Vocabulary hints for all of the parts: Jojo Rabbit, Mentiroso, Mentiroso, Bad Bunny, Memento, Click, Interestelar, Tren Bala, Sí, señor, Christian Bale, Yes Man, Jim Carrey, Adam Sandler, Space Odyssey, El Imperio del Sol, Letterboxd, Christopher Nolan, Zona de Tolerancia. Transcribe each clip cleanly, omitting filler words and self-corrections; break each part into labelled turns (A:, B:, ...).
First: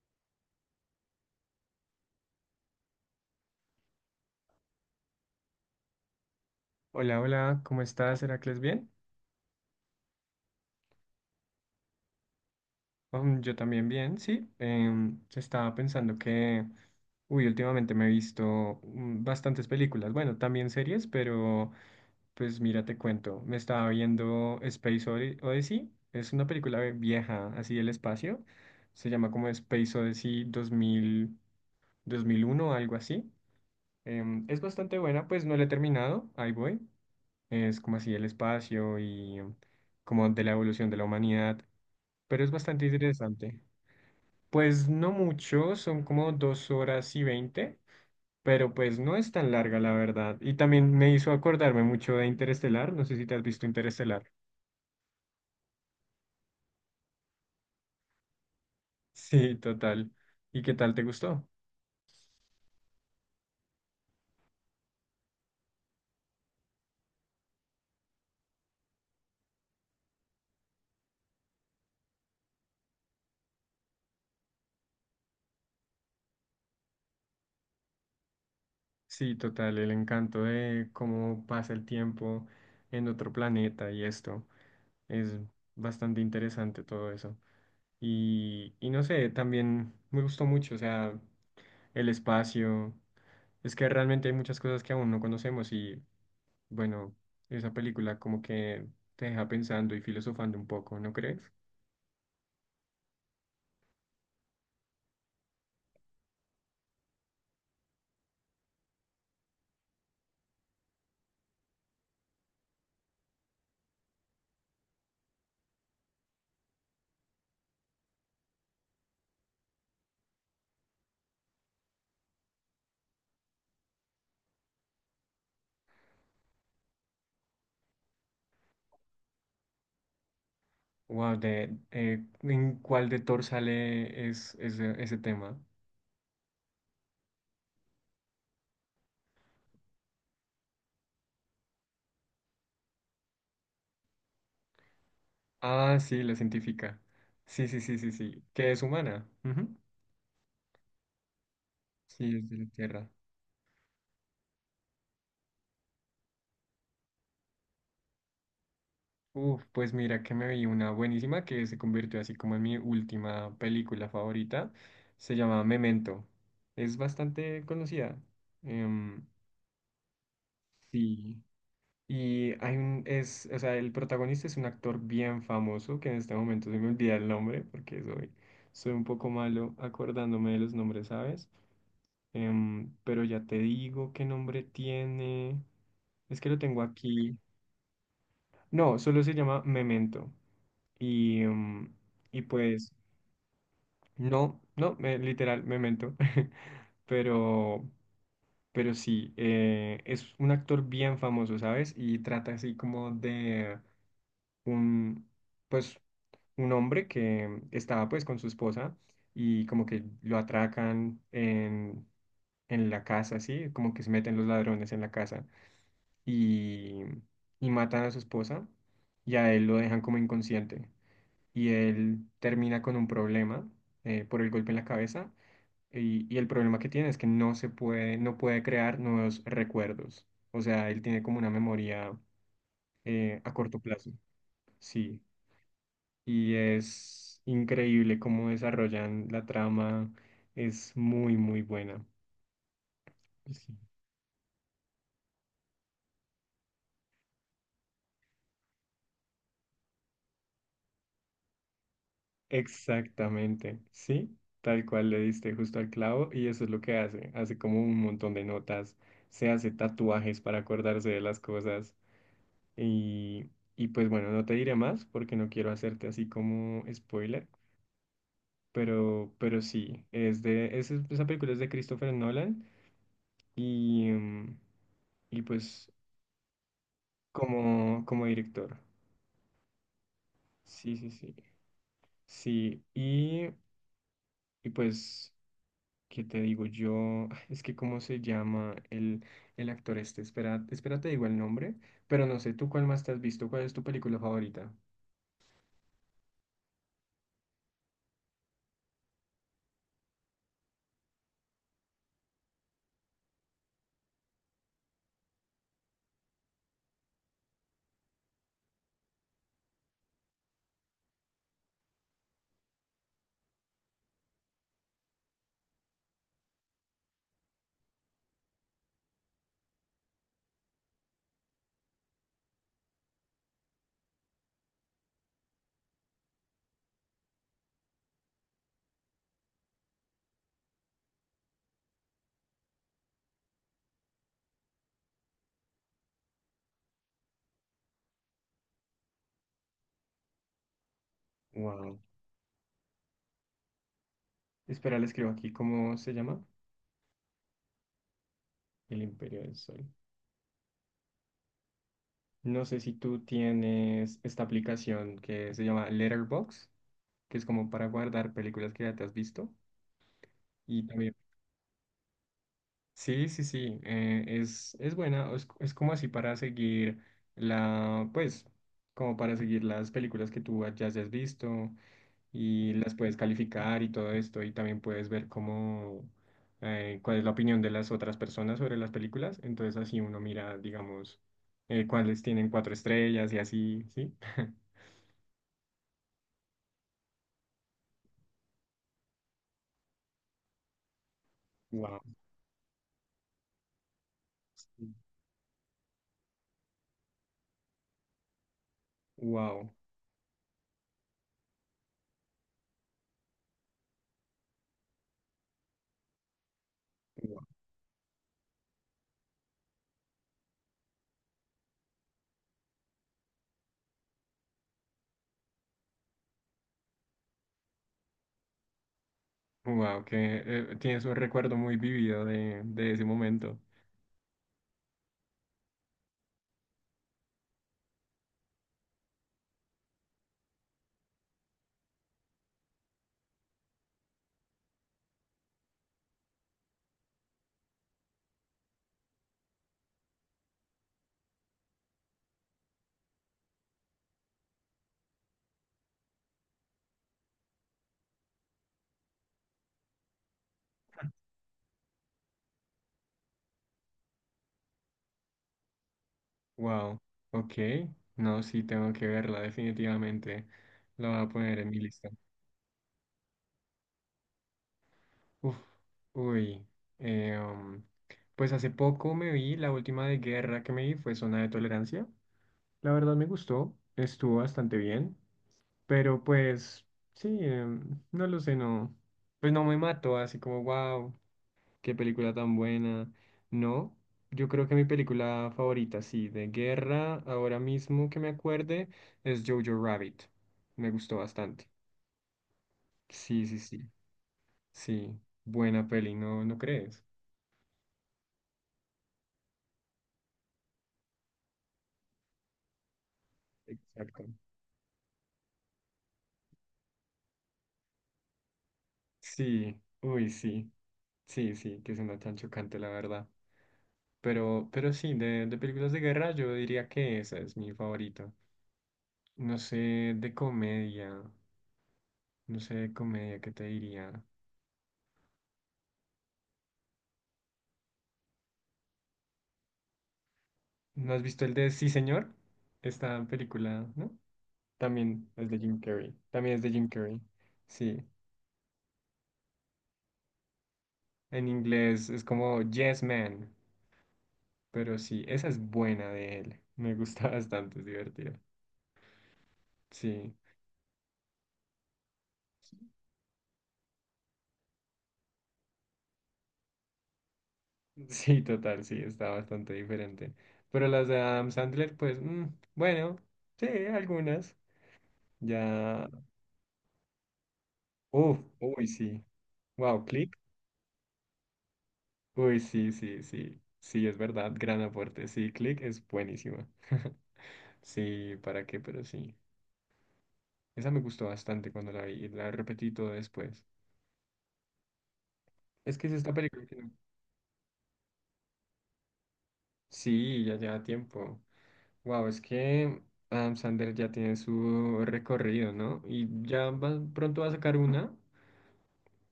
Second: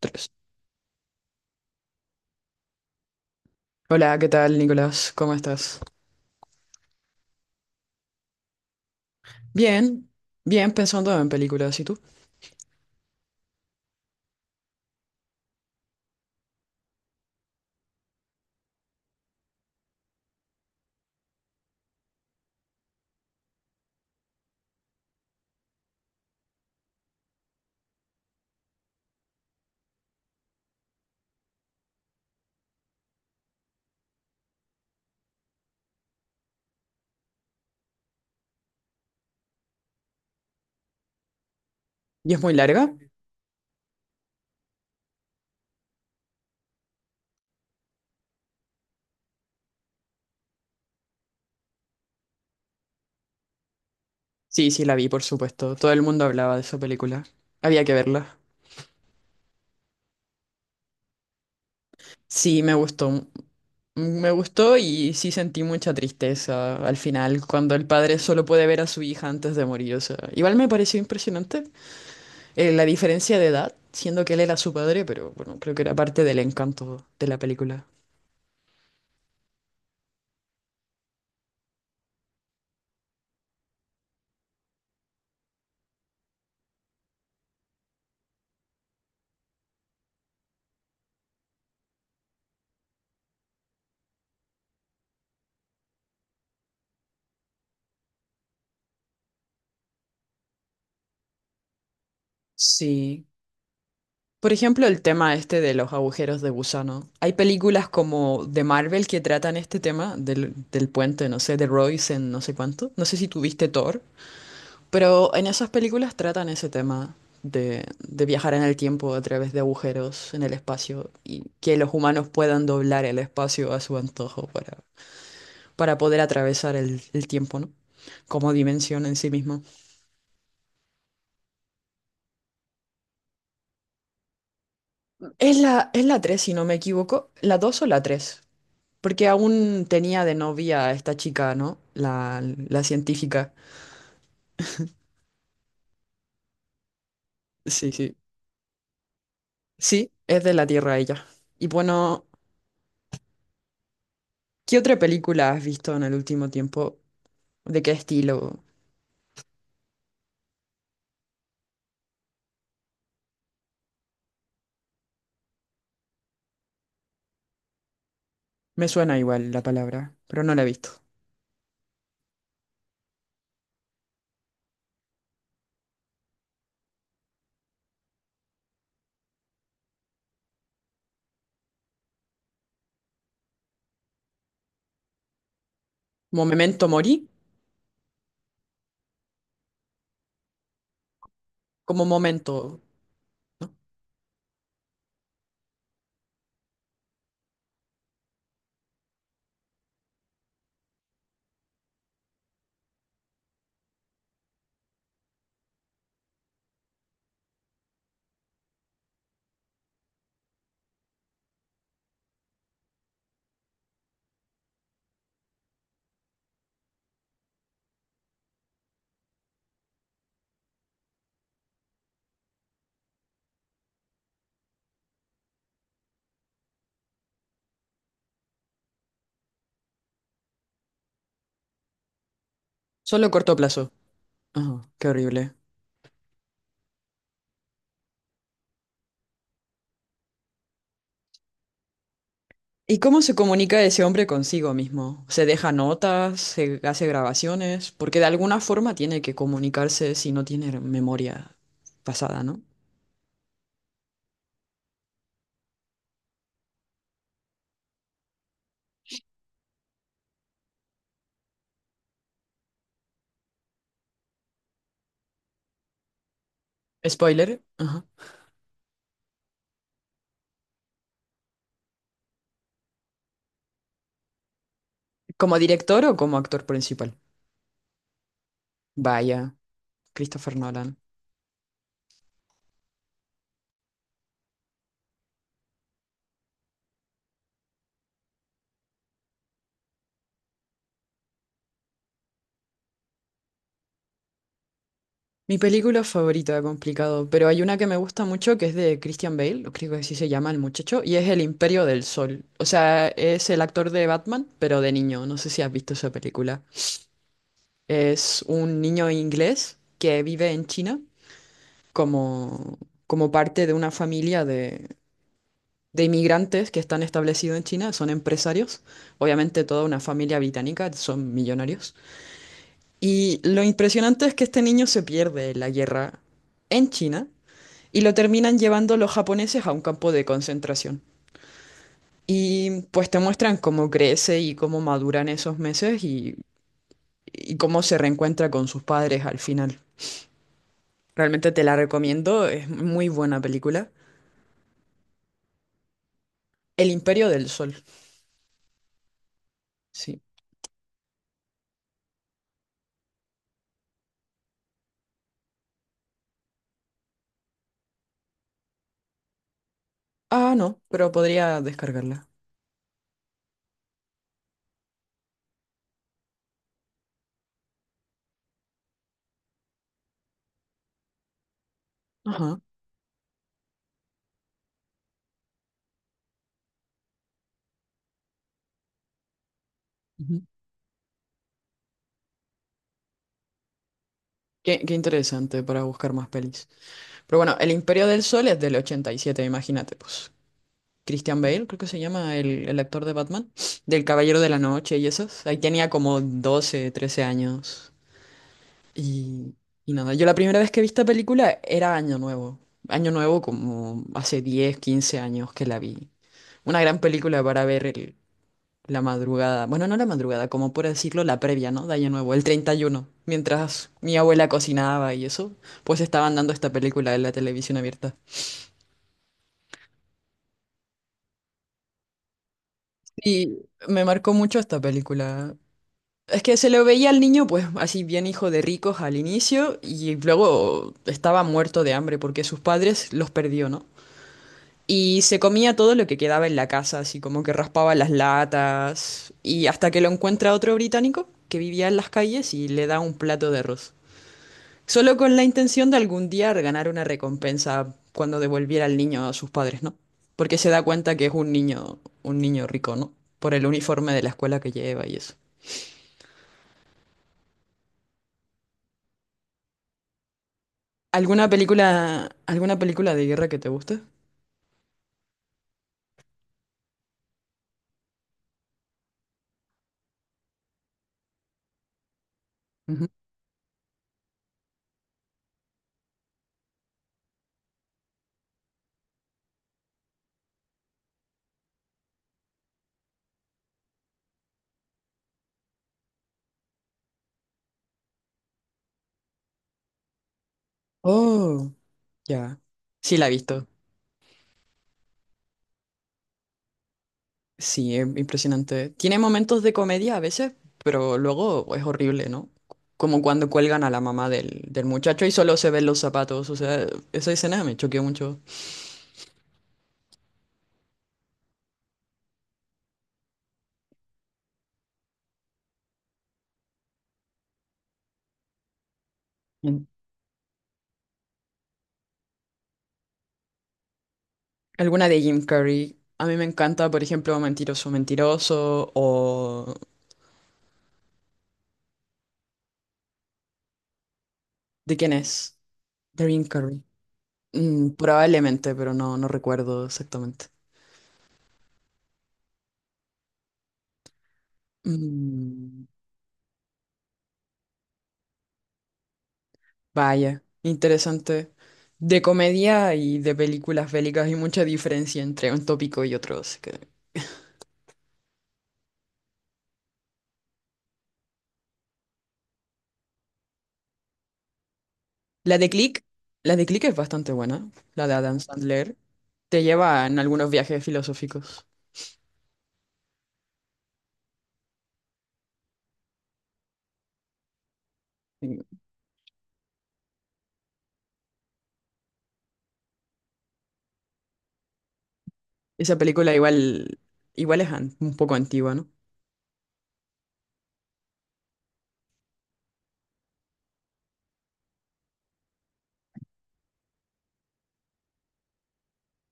A: Tres. Hola, ¿qué tal, Nicolás? ¿Cómo estás?
B: Hola, hola, ¿cómo estás, Heracles? ¿Bien?
A: Bien, bien, pensando en películas. ¿Y tú?
B: Yo también bien, sí. Estaba pensando que, uy, últimamente me he visto bastantes películas, bueno, también series, pero pues mira, te cuento, me estaba viendo Space Odyssey, es una película vieja, así del espacio. Se llama como Space Odyssey 2001, algo así. Es bastante buena, pues no la he terminado, ahí voy, es como así el espacio y como de la evolución de la humanidad,
A: ¿Y es
B: pero es
A: muy
B: bastante
A: larga?
B: interesante. Pues no mucho, son como 2 horas y 20, pero pues no es tan larga, la verdad. Y también me hizo acordarme mucho de Interestelar, no sé si te has visto Interestelar.
A: Sí, sí, la vi, por supuesto. Todo el mundo hablaba de esa película. Había que verla.
B: Sí, total. ¿Y qué tal te gustó?
A: Sí, me gustó. Me gustó y sí sentí mucha tristeza al final, cuando el padre solo puede ver a su hija antes de morir. O sea, igual me pareció impresionante la diferencia de edad, siendo que él era su padre, pero bueno, creo que era parte del encanto de la película.
B: Sí, total, el encanto de cómo pasa el tiempo en otro planeta y esto. Es bastante interesante todo eso. Y no sé, también me gustó mucho, o sea, el espacio. Es que realmente hay muchas cosas que aún no conocemos y, bueno, esa película como que te deja pensando y filosofando un poco, ¿no crees?
A: Sí. Por ejemplo, el tema este de los agujeros de gusano. Hay películas como de Marvel que tratan este tema del puente, no sé, de Royce en no sé cuánto. No sé si tuviste Thor, pero en esas películas tratan ese tema de viajar en el tiempo a través de agujeros en el espacio y que los humanos puedan doblar el espacio a su antojo para poder atravesar el tiempo, ¿no? Como dimensión en sí mismo.
B: Wow, ¿en cuál de Thor sale es, ese ese
A: Es
B: tema?
A: la, es la 3, si no me equivoco. ¿La 2 o la tres? Porque aún tenía de novia a esta chica, ¿no? La científica.
B: Ah, sí, la científica. Sí, sí,
A: Sí,
B: sí, sí,
A: sí.
B: sí. Que es humana. Ujú.
A: Sí, es de la Tierra ella. Y bueno,
B: Sí, es de la Tierra.
A: ¿qué otra película has visto en el último tiempo? ¿De qué estilo?
B: Uf, pues mira que me vi una buenísima que se convirtió así como en mi última película favorita. Se llama Memento. Es bastante conocida.
A: Me suena
B: Em,
A: igual la palabra, pero no la he visto.
B: sí. Y hay o sea, el protagonista es un actor bien famoso, que en este momento se me olvida el nombre, porque soy un poco malo acordándome de los nombres, ¿sabes? Pero ya te digo qué nombre tiene. Es
A: Como
B: que lo tengo
A: Memento Mori,
B: aquí. No, solo se llama Memento. Y, em,
A: como
B: y
A: momento,
B: pues,
A: ¿no?
B: no, no, literal, Memento. Pero, pero sí, es un actor bien famoso, ¿sabes? Y trata así como de un, pues, un hombre que estaba pues con su esposa y como que lo atracan en la casa, ¿sí? Como que se meten los ladrones en la casa y, y matan a su esposa y a él lo dejan como inconsciente y él termina con un problema, por el golpe en la cabeza, y el problema que tiene es que no puede crear nuevos recuerdos. O sea, él tiene como una memoria,
A: Solo
B: a
A: corto
B: corto
A: plazo.
B: plazo.
A: Ajá, qué
B: Sí,
A: horrible.
B: y es increíble cómo desarrollan la trama. Es muy, muy buena.
A: ¿Y cómo se
B: Sí.
A: comunica ese hombre consigo mismo? ¿Se deja notas? ¿Se hace grabaciones? Porque de alguna forma tiene que comunicarse si no tiene memoria pasada, ¿no?
B: Exactamente, sí, tal cual le diste justo al clavo y eso es lo que hace, como un montón de notas, se hace tatuajes para acordarse de las cosas, y, y pues bueno, no te diré más porque no quiero hacerte así como spoiler,
A: Spoiler. Ajá.
B: pero sí, esa película es de Christopher Nolan y, mm, y
A: ¿Como
B: pues
A: director o como actor principal?
B: como director.
A: Vaya, Christopher
B: Sí,
A: Nolan.
B: sí, sí. Sí, y pues, ¿qué te digo yo? Es que, ¿cómo se llama el actor este? Espera, espera, te digo el nombre, pero no sé, ¿tú cuál más te has visto? ¿Cuál es tu película favorita?
A: Mi película favorita, complicado, pero hay una que me gusta mucho que es de Christian Bale, o creo que así se llama el muchacho, y es El Imperio del Sol. O sea, es el actor de Batman, pero de niño. No sé si has visto esa película. Es un niño inglés que vive en China como, como parte de una familia de inmigrantes que están establecidos en China, son empresarios. Obviamente toda una familia británica, son millonarios. Y lo impresionante es que este niño se pierde en la guerra en China y lo terminan llevando los japoneses a un campo de concentración. Y pues te muestran cómo crece y cómo maduran esos meses y cómo se reencuentra con sus padres al final. Realmente te la
B: Wow.
A: recomiendo, es muy buena película.
B: Espera, le escribo aquí, ¿cómo se llama?
A: El Imperio del Sol,
B: El Imperio del Sol.
A: sí.
B: No sé si tú tienes esta aplicación que se llama Letterboxd, que es como para guardar películas que ya te has visto.
A: Ah, no,
B: Y
A: pero
B: también.
A: podría descargarla.
B: Sí, sí, sí, es buena, es como así para seguir pues, como para seguir las películas que tú ya hayas visto
A: Ajá.
B: y las puedes calificar y todo esto y también puedes ver cómo, cuál es la opinión de las otras personas sobre las películas, entonces así uno
A: Ujú.
B: mira, digamos, cuáles tienen cuatro estrellas y así, ¿sí?
A: Qué interesante para buscar más pelis. Pero bueno, El Imperio del Sol es del 87. Imagínate, pues. Christian Bale, creo que se
B: Wow,
A: llama el actor de Batman, del Caballero de la Noche y esos. Ahí tenía como 12, 13 años. Y,
B: wow,
A: y nada, yo la primera vez que vi esta película era Año Nuevo. Año Nuevo como hace 10, 15 años que la vi. Una gran película para ver la madrugada. Bueno, no la madrugada, como por decirlo, la previa, ¿no? De Año Nuevo, el 31. Mientras mi abuela cocinaba y eso, pues estaban dando esta película en la televisión abierta.
B: wow, que tienes un recuerdo muy vivido de ese
A: Y
B: momento.
A: me marcó mucho esta película. Es que se lo veía al niño, pues así bien hijo de ricos al inicio, y luego estaba muerto de hambre porque sus padres los perdió, ¿no? Y se comía todo lo que quedaba en la casa, así como que raspaba las latas, y hasta que lo encuentra otro británico que vivía en las calles y le da un plato de arroz. Solo con la intención de algún día ganar una recompensa cuando devolviera al niño a sus padres, ¿no? Porque se da cuenta que es un niño rico, ¿no? Por el uniforme de la escuela que lleva y eso.
B: Wow, ok. No, sí, tengo que verla, definitivamente. La voy a poner en mi lista.
A: Alguna película de guerra que te guste?
B: Uf, uy. eh, um, pues hace poco me vi, la última de guerra que me vi fue Zona de Tolerancia. La
A: Ujú.
B: verdad me gustó, estuvo bastante bien, pero pues sí, no lo sé, no. Pues no me mató, así como wow. Qué película tan buena. No, yo creo que mi película favorita, sí, de guerra, ahora mismo que me acuerde, es Jojo Rabbit. Me gustó bastante.
A: Oh, ya. Sí, la he
B: Sí, sí,
A: visto.
B: sí. Sí, buena peli, ¿no, no crees?
A: Sí, es impresionante. Tiene momentos de comedia a veces, pero luego es horrible, ¿no? Como cuando cuelgan a la
B: Exacto.
A: mamá del muchacho y solo se ven los zapatos. O sea, esa escena me choqueó mucho.
B: Sí, uy, sí. Sí, sí, que suena tan chocante, la verdad. Pero sí, de películas de guerra, yo diría que esa es mi favorita. No sé,
A: En-
B: de comedia. No sé, de comedia, ¿qué te diría?
A: Alguna de Jim Carrey. A mí me encanta, por ejemplo, Mentiroso, Mentiroso o...
B: ¿No has visto el de Sí, señor? Esta película, ¿no?
A: ¿De quién
B: También es
A: es?
B: de Jim Carrey.
A: De Jim
B: También es de
A: Carrey.
B: Jim Carrey. Sí.
A: Probablemente, pero no, no recuerdo exactamente.
B: En inglés es como Yes Man. Pero sí, esa es
A: Mm,
B: buena de él. Me gusta bastante, es divertida. Sí.
A: Vaya, interesante. De comedia y de películas bélicas hay mucha diferencia entre un tópico y otro. Así que-
B: Sí, total, sí, está bastante diferente. Pero las de Adam Sandler, pues, bueno, sí, algunas.
A: La de Click,
B: Ya.
A: la de Click es bastante buena, la de
B: Uf,
A: Adam
B: uy,
A: Sandler.
B: sí.
A: Te lleva
B: Wow,
A: en algunos viajes filosóficos.
B: uy, sí, sí, sí. Sí, es verdad. Gran aporte. Sí, Click es buenísima. Sí,
A: Y
B: ¿para qué? Pero sí. Esa me gustó bastante cuando la vi. La repetí todo después. Es
A: esa
B: que es esta
A: película
B: película que no-
A: igual, es un poco antigua, ¿no?
B: Sí, ya lleva tiempo. Wow, es que Adam Sandler ya tiene su recorrido, ¿no? Y pronto va a sacar una.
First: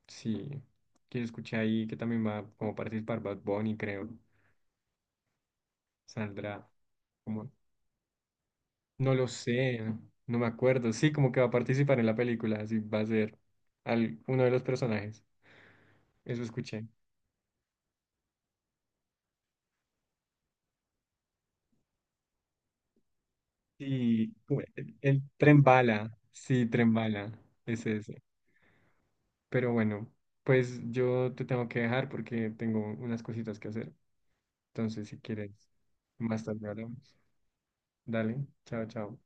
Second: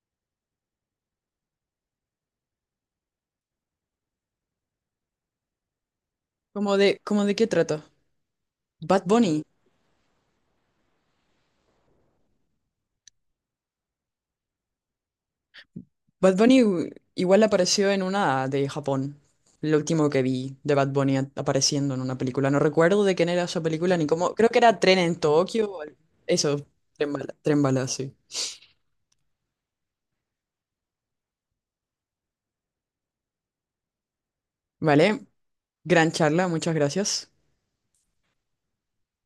B: Sí. Que escuché ahí que también va como participar Bad Bunny, creo. Saldrá.
A: cómo de qué trata? Bad
B: No lo
A: Bunny.
B: sé, no me acuerdo. Sí, como que va a participar en la película, así va a ser uno de los personajes.
A: Bad
B: Eso
A: Bunny
B: escuché.
A: igual apareció en una de Japón. Lo último que vi de Bad Bunny apareciendo en una película. No recuerdo de quién era esa película ni
B: Y
A: cómo. Creo que era
B: el,
A: Tren en
B: el tren
A: Tokio.
B: bala,
A: Eso,
B: sí, tren
A: Tren
B: bala,
A: Bala, Tren
B: es
A: Bala, sí.
B: ese. Pero bueno, pues yo te tengo que dejar porque tengo unas cositas que hacer. Entonces, si
A: Vale,
B: quieres,
A: gran
B: más
A: charla,
B: tarde
A: muchas
B: hablamos.
A: gracias.
B: Dale, chao, chao.